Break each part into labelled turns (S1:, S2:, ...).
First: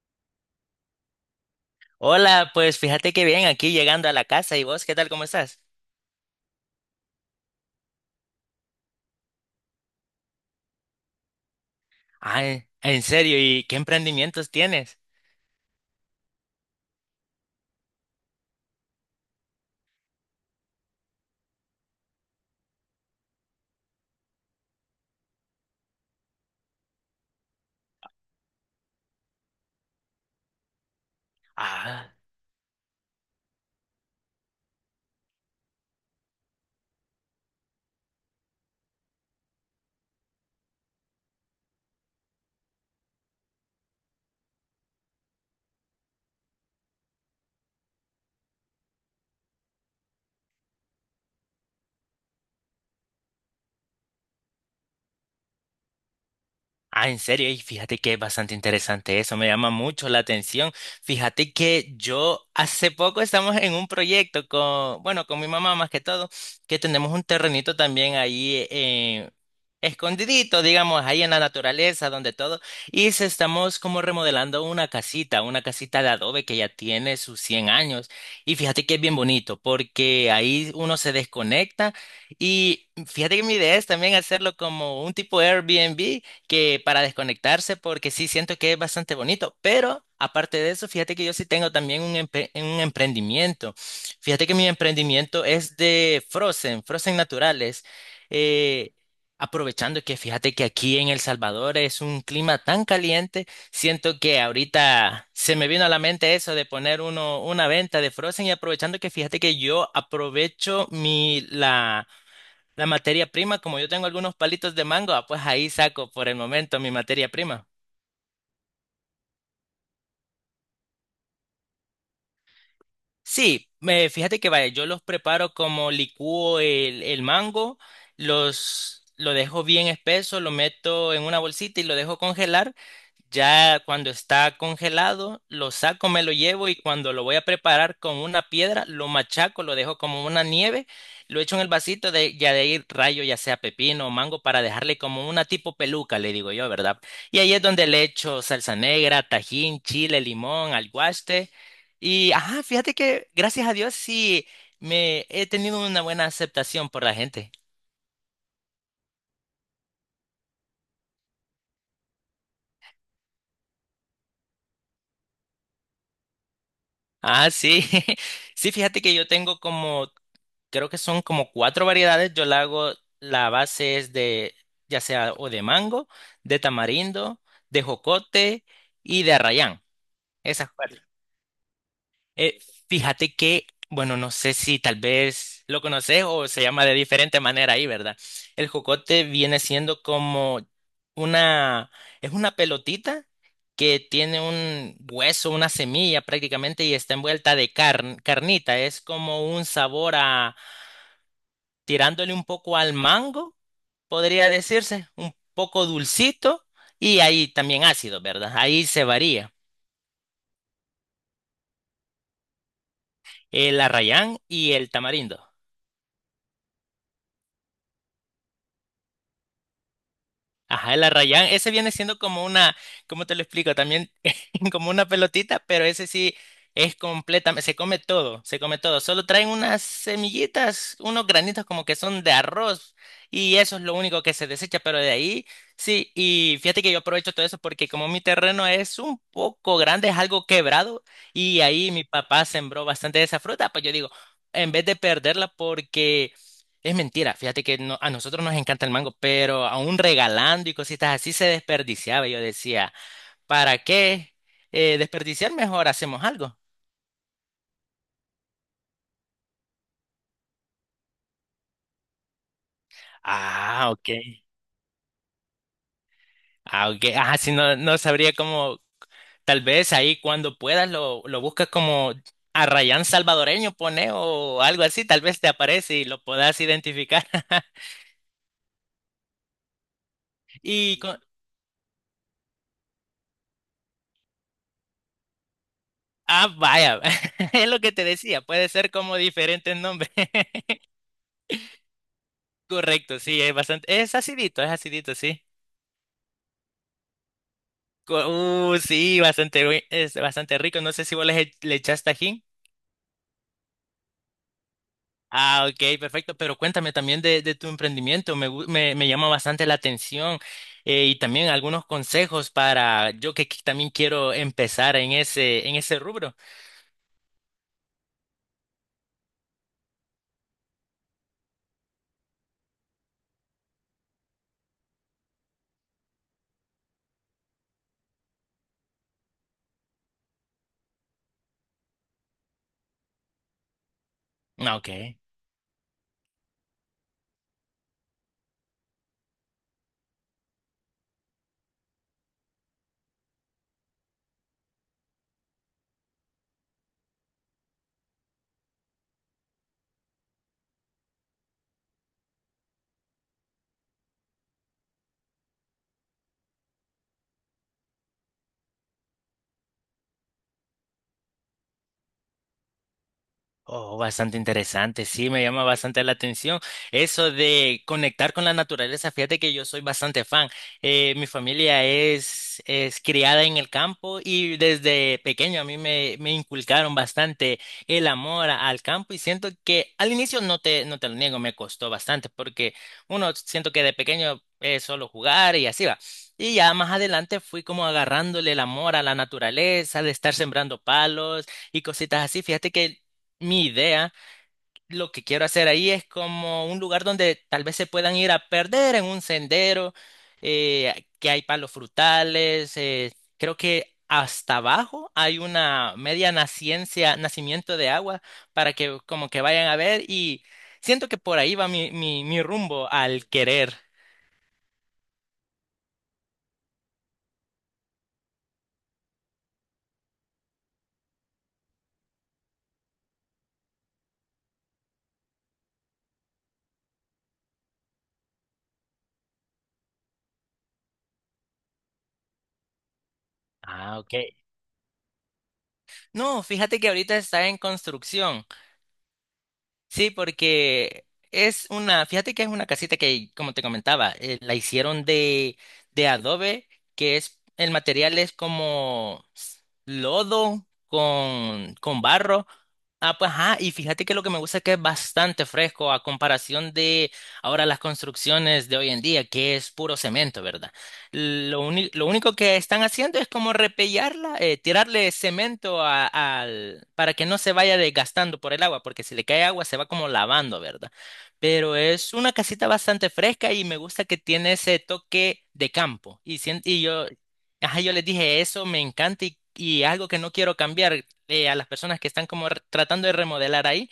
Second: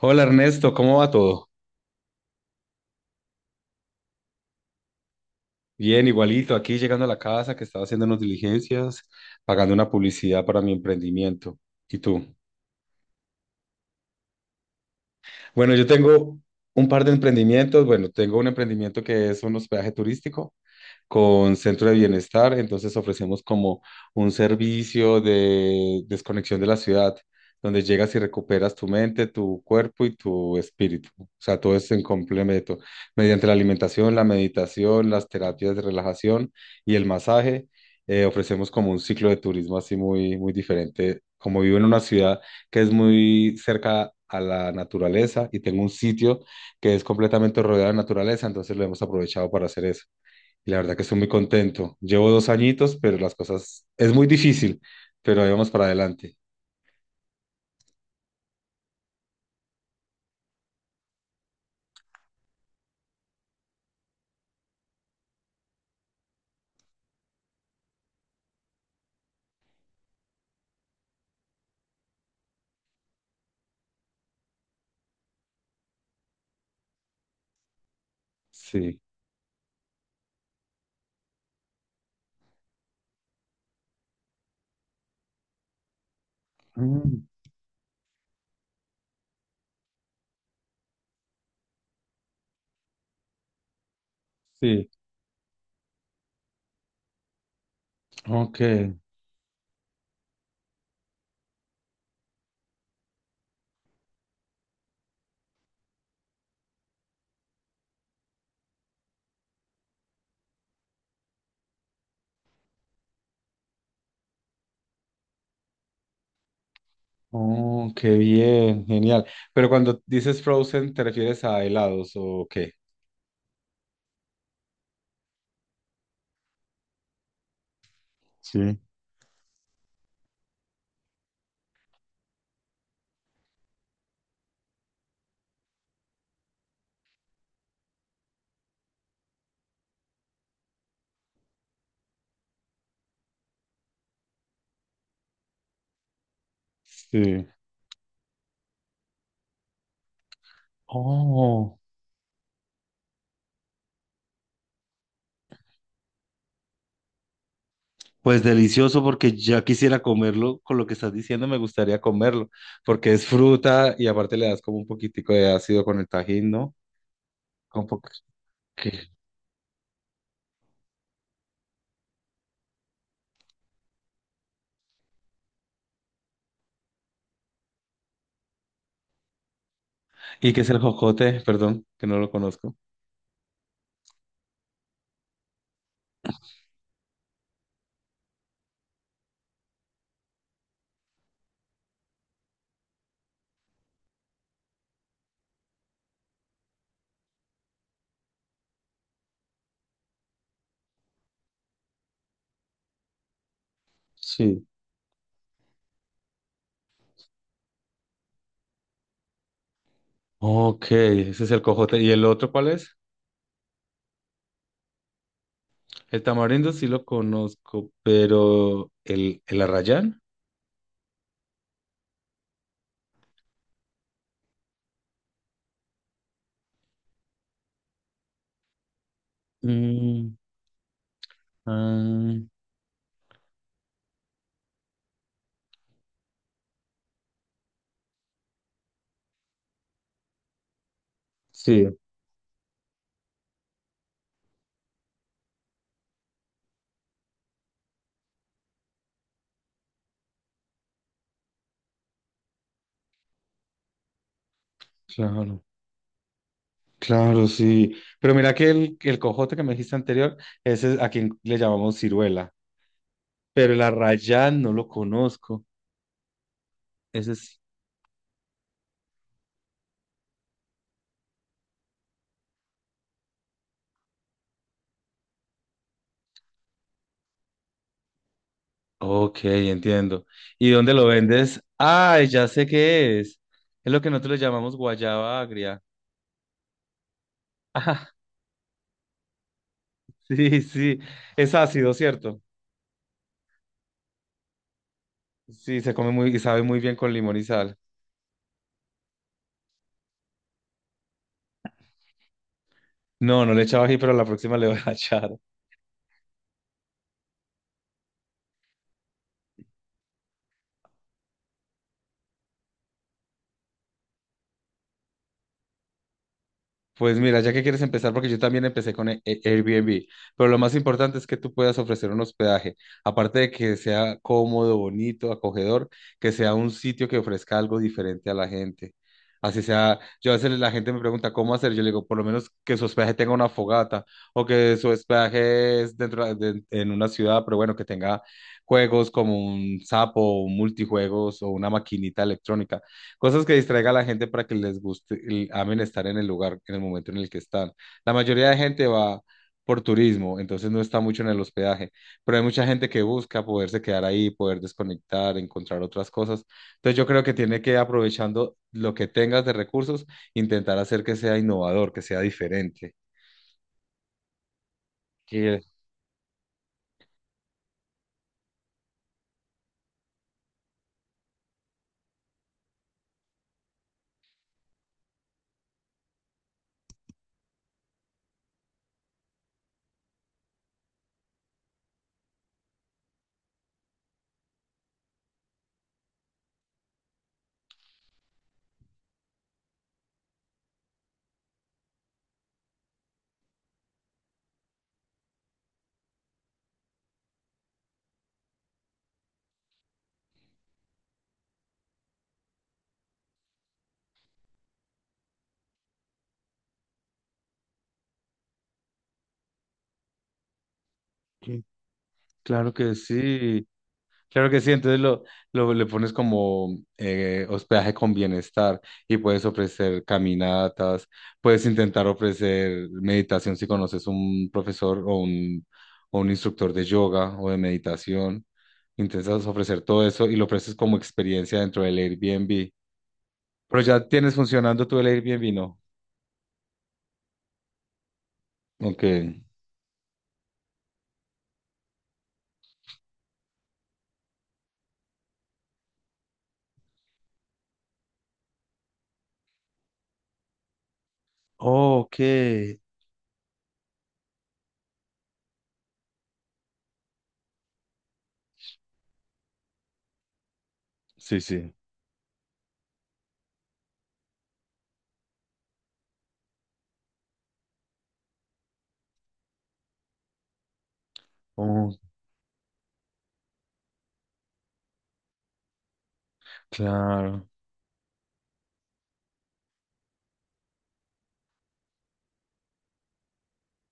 S1: Hola Ernesto, ¿cómo va todo?
S2: Hola, pues fíjate que bien, aquí llegando a la casa. ¿Y vos qué tal? ¿Cómo estás?
S1: Bien, igualito, aquí llegando a la casa que estaba haciendo unas diligencias, pagando una publicidad para mi emprendimiento. ¿Y tú?
S2: Ah, en serio, ¿y qué emprendimientos tienes?
S1: Bueno, yo tengo un par de emprendimientos. Bueno, tengo un emprendimiento que es un hospedaje turístico con Centro de Bienestar, entonces ofrecemos como un servicio de desconexión de la ciudad, donde llegas y recuperas tu mente, tu cuerpo y tu espíritu. O sea, todo es en
S2: Ah,
S1: complemento, mediante la alimentación, la meditación, las terapias de relajación y el masaje. Ofrecemos como un ciclo de turismo así muy diferente. Como vivo en una ciudad que es muy cerca a la naturaleza y tengo un sitio que es completamente rodeado de naturaleza, entonces lo hemos aprovechado para hacer eso. Y la verdad que estoy muy contento. Llevo dos añitos, pero las cosas es muy difícil, pero ahí vamos para adelante.
S2: ah, en serio, y fíjate que es bastante interesante eso, me llama mucho la atención. Fíjate que yo hace poco estamos en un proyecto con, bueno, con mi mamá más que todo, que tenemos un terrenito también ahí escondidito, digamos, ahí en la naturaleza, donde todo, y se estamos como remodelando una casita de adobe que ya tiene sus 100 años. Y fíjate que
S1: Sí.
S2: es bien bonito, porque ahí uno se desconecta y fíjate que mi idea es también hacerlo como un tipo Airbnb que para
S1: Mm,
S2: desconectarse, porque sí siento que es bastante bonito, pero aparte de eso, fíjate que yo sí tengo también un, un emprendimiento. Fíjate que mi
S1: sí.
S2: emprendimiento es de Frozen, Frozen naturales.
S1: Ok.
S2: Eh, aprovechando que fíjate que aquí en El Salvador es un clima tan caliente, siento que ahorita se me vino a la mente eso de poner uno, una venta de Frozen y aprovechando que fíjate que yo aprovecho mi, la materia prima, como yo tengo algunos palitos de mango, ah, pues ahí saco por el momento mi materia prima.
S1: Oh, qué bien, genial. Pero cuando dices frozen, ¿te refieres a helados o qué?
S2: Sí, me, fíjate que vaya, yo los preparo como licúo el mango,
S1: Sí.
S2: los, lo dejo bien espeso, lo meto en una bolsita y lo dejo congelar. Ya cuando está congelado, lo saco, me lo llevo y cuando lo voy a preparar con una piedra, lo machaco, lo dejo como una nieve, lo echo en el vasito de ya de ahí rayo, ya sea pepino o mango, para dejarle como una tipo peluca, le digo yo, ¿verdad? Y
S1: Sí.
S2: ahí es donde le echo salsa negra, tajín, chile, limón, alguaste.
S1: Oh,
S2: Y ajá, fíjate que gracias a Dios sí me he tenido una buena aceptación por la gente.
S1: pues delicioso porque ya quisiera comerlo. Con lo que estás diciendo, me gustaría comerlo porque es fruta y aparte le das como un poquitico de ácido con el tajín, ¿no?
S2: Ah, sí.
S1: Con po-
S2: Sí, fíjate
S1: ¿Qué?
S2: que yo tengo como, creo que son como cuatro variedades. Yo la hago, la base es de, ya sea o de mango, de tamarindo, de jocote y de arrayán.
S1: ¿Y qué es
S2: Esas
S1: el
S2: cuatro.
S1: jocote? Perdón, que no lo
S2: Eh,
S1: conozco.
S2: fíjate que, bueno, no sé si tal vez lo conoces o se llama de diferente manera ahí, ¿verdad? El jocote viene siendo como una, es una pelotita que tiene un hueso, una semilla prácticamente y está envuelta de carnita. Es como un sabor a, tirándole un poco al mango, podría
S1: Sí.
S2: decirse, un poco dulcito y ahí también ácido, ¿verdad? Ahí se varía
S1: Ok, ese es el cojote. ¿Y el otro cuál es?
S2: el arrayán y el tamarindo.
S1: El tamarindo sí lo conozco, pero el arrayán.
S2: Ajá, el arrayán, ese viene siendo como una, ¿cómo te lo explico? También como una pelotita, pero ese sí es completamente, se come todo, se come todo. Solo traen unas
S1: Mm,
S2: semillitas, unos granitos como que son de
S1: ah,
S2: arroz y eso es lo único que se desecha, pero de ahí sí, y fíjate que yo aprovecho todo eso porque como mi terreno es un poco grande, es algo quebrado y
S1: sí,
S2: ahí mi papá sembró bastante de esa fruta, pues yo digo, en vez de perderla porque... Es mentira, fíjate que no- a nosotros nos encanta el mango, pero aún regalando y cositas así se desperdiciaba. Yo decía, ¿para qué desperdiciar?
S1: claro.
S2: Mejor hacemos algo.
S1: Claro, sí. Pero mira que el cojote que me dijiste anterior, ese es a quien le llamamos ciruela. Pero el
S2: Ah, ok.
S1: arrayán no lo conozco.
S2: Ah, ok.
S1: Ese
S2: Ah, sí,
S1: es.
S2: no, no sabría cómo, tal vez ahí cuando puedas lo buscas como arrayán salvadoreño, pone o algo así, tal vez te aparece y lo puedas identificar.
S1: Ok, entiendo. ¿Y dónde
S2: Y
S1: lo
S2: con...
S1: vendes? Ay, ya sé qué es. Es lo que nosotros le llamamos guayaba agria.
S2: Ah, vaya, es lo que te decía, puede ser como diferentes nombres.
S1: Sí, sí, es ácido, ¿cierto?
S2: Correcto, sí, es bastante, es acidito, sí.
S1: Sí, se come muy y sabe muy bien con limón y sal.
S2: Co- sí, bastante, es bastante rico. No sé si vos le, le echás tajín.
S1: No, no le echaba ají, pero la próxima le voy a echar.
S2: Ah, ok, perfecto. Pero cuéntame también de tu emprendimiento. Me, me, me llama bastante la atención y también algunos consejos para yo que también quiero empezar en ese rubro.
S1: Pues mira, ya que quieres empezar, porque yo también empecé con Airbnb, pero lo más importante es que tú puedas ofrecer un hospedaje, aparte de que sea cómodo, bonito, acogedor, que sea un sitio que ofrezca algo diferente a la gente. Así sea, yo a veces la gente me pregunta cómo hacer, yo le digo, por lo menos que su hospedaje tenga una fogata o
S2: Ah,
S1: que su
S2: ok.
S1: hospedaje es dentro en una ciudad, pero bueno, que tenga juegos como un sapo, un multijuegos o una maquinita electrónica. Cosas que distraiga a la gente para que les guste y amen estar en el lugar, en el momento en el que están. La mayoría de gente va por turismo, entonces no está mucho en el hospedaje, pero hay mucha gente que busca poderse quedar ahí, poder desconectar, encontrar otras cosas. Entonces yo creo que tiene que, aprovechando lo que tengas de recursos, intentar hacer que sea innovador, que sea diferente.
S2: Oh, bastante interesante, sí, me
S1: Que-
S2: llama bastante la atención eso de conectar con la naturaleza. Fíjate que yo soy bastante fan. Mi familia es criada en el campo y desde pequeño a mí me, me inculcaron bastante el amor al campo y siento que al inicio no te, no te lo niego, me costó bastante porque uno siento que de pequeño es solo jugar y así va. Y ya más adelante fui como agarrándole el amor a la naturaleza, de estar sembrando palos y cositas así. Fíjate que mi idea, lo que quiero hacer ahí es como un lugar donde tal vez se puedan ir a perder en un sendero, que hay palos frutales, creo que hasta abajo hay una media naciencia, nacimiento de agua para que como que vayan a ver y siento que por ahí
S1: que-
S2: va mi, mi, mi
S1: claro
S2: rumbo
S1: que
S2: al
S1: sí.
S2: querer.
S1: Claro que sí, entonces le pones como hospedaje con bienestar y puedes ofrecer caminatas, puedes intentar ofrecer meditación si conoces un profesor o un instructor de yoga o de meditación. Intentas ofrecer todo eso y lo ofreces como experiencia dentro del Airbnb. Pero
S2: Ah,
S1: ya
S2: ok.
S1: tienes funcionando tú el Airbnb, ¿no?
S2: No, fíjate que ahorita está en construcción.
S1: Ok.
S2: Sí, porque es una, fíjate que es una casita que, como te comentaba, la hicieron de adobe, que es, el material es como lodo
S1: Oh,
S2: con barro.
S1: ok.
S2: Ah, pues ajá, y fíjate que lo que me gusta es que es bastante fresco a comparación de ahora las construcciones de hoy en día, que es puro cemento, ¿verdad?
S1: Sí,
S2: Lo,
S1: sí.
S2: lo único que están haciendo es como repellarla, tirarle cemento al, para que no se vaya desgastando por el agua, porque si le cae agua se va como lavando, ¿verdad? Pero
S1: Oh,
S2: es una casita bastante fresca y me gusta que tiene ese toque de campo. Y, y yo,
S1: claro.
S2: ajá, yo les dije, eso me encanta y algo que no quiero cambiar a las personas que están como tratando de remodelar ahí.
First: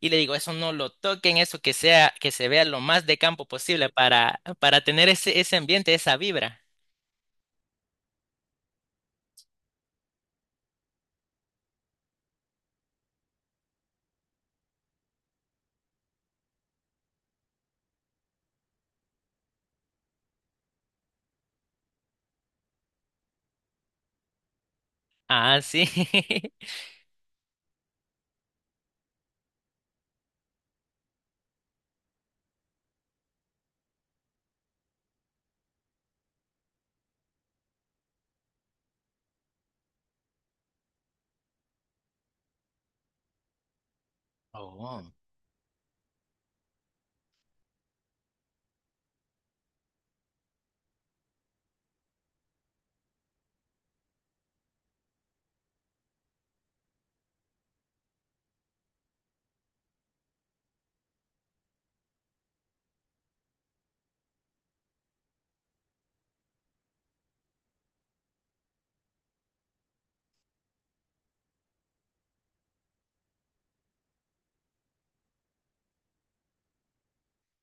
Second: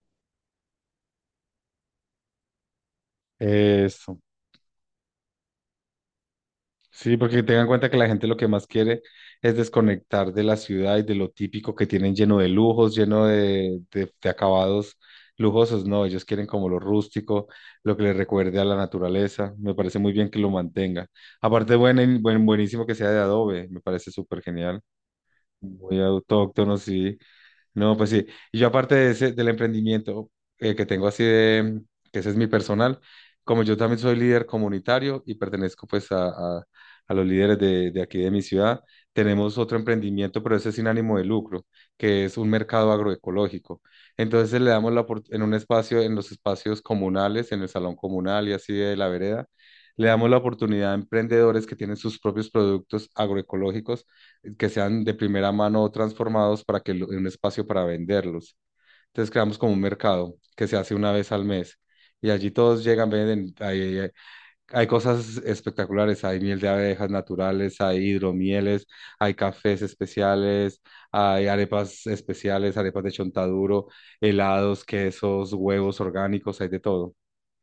S2: Y le digo, eso no lo toquen, eso que sea, que se vea lo más de campo posible
S1: Eso.
S2: para tener ese, ese ambiente, esa vibra.
S1: Sí, porque tengan en cuenta que la gente lo que más quiere es desconectar de la ciudad y de lo típico que tienen lleno de lujos, lleno de, de acabados lujosos. No, ellos quieren como lo rústico, lo que les recuerde a la naturaleza. Me parece muy bien que lo mantenga. Aparte, buenísimo que sea de adobe, me parece súper genial.
S2: Ah, sí.
S1: Muy autóctono, sí. No, pues sí. Y yo aparte de ese, del emprendimiento que tengo así de, que ese es mi personal, como yo también soy líder comunitario y pertenezco pues a los líderes de aquí de mi ciudad, tenemos otro emprendimiento, pero ese es sin ánimo de lucro, que es un mercado agroecológico. Entonces le damos la
S2: Oh.
S1: opor- en un espacio, en los espacios comunales, en el salón comunal y así de la vereda, le damos la oportunidad a emprendedores que tienen sus propios productos agroecológicos que sean de primera mano transformados en un espacio para venderlos. Entonces creamos como un mercado que se hace una vez al mes. Y allí todos llegan, venden, hay cosas espectaculares, hay miel de abejas naturales, hay hidromieles, hay cafés especiales, hay arepas especiales, arepas de chontaduro, helados, quesos, huevos orgánicos, hay de todo.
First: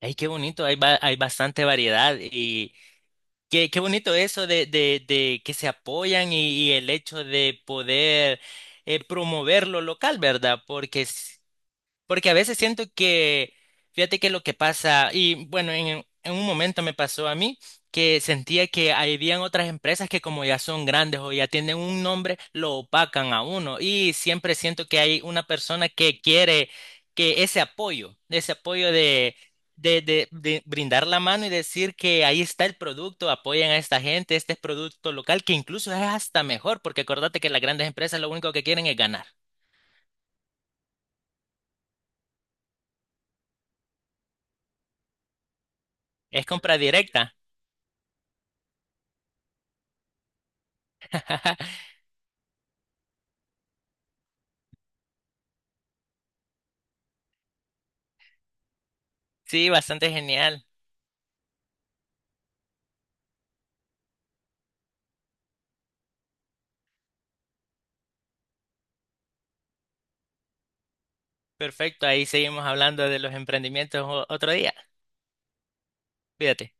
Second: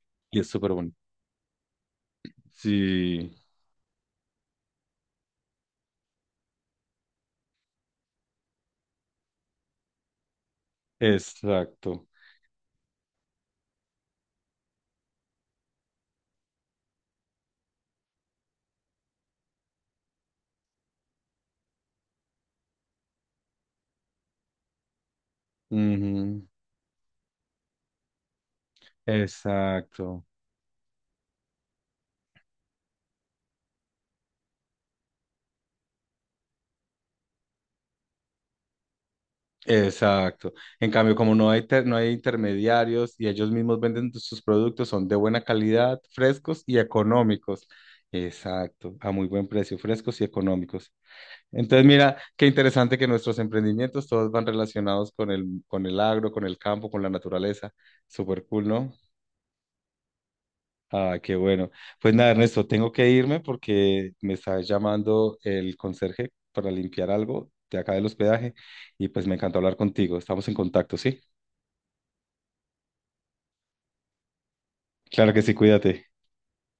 S2: Ay, qué
S1: Y es
S2: bonito,
S1: súper
S2: hay,
S1: bonito.
S2: hay bastante variedad y
S1: Sí,
S2: qué, qué bonito eso de que se apoyan y el hecho de poder promover lo local, ¿verdad? Porque
S1: exacto.
S2: porque a veces siento que, fíjate que lo que pasa, y bueno, en un momento me pasó a mí que sentía que habían otras empresas que como ya son grandes o ya tienen un nombre, lo opacan a uno. Y siempre siento que hay una persona que
S1: Ujú,
S2: quiere que ese apoyo
S1: exacto.
S2: de brindar la mano y decir que ahí está el producto, apoyen a esta gente, este es producto local, que incluso es hasta mejor, porque acordate que las grandes empresas lo único que quieren es ganar.
S1: Exacto. En cambio, como no hay intermediarios y ellos mismos venden sus productos, son de buena calidad,
S2: Es
S1: frescos y
S2: compra directa.
S1: económicos. Exacto, a muy buen precio, frescos y económicos. Entonces, mira, qué interesante que nuestros emprendimientos todos van relacionados con con el agro, con el campo, con la naturaleza. Súper cool, ¿no?
S2: Sí, bastante genial.
S1: Ah, qué bueno. Pues nada, Ernesto, tengo que irme porque me está llamando el conserje para limpiar algo de acá del hospedaje y pues me encantó hablar contigo. Estamos en contacto, ¿sí?
S2: Perfecto, ahí seguimos hablando de los emprendimientos otro día.
S1: Claro que sí, cuídate.
S2: Cuídate.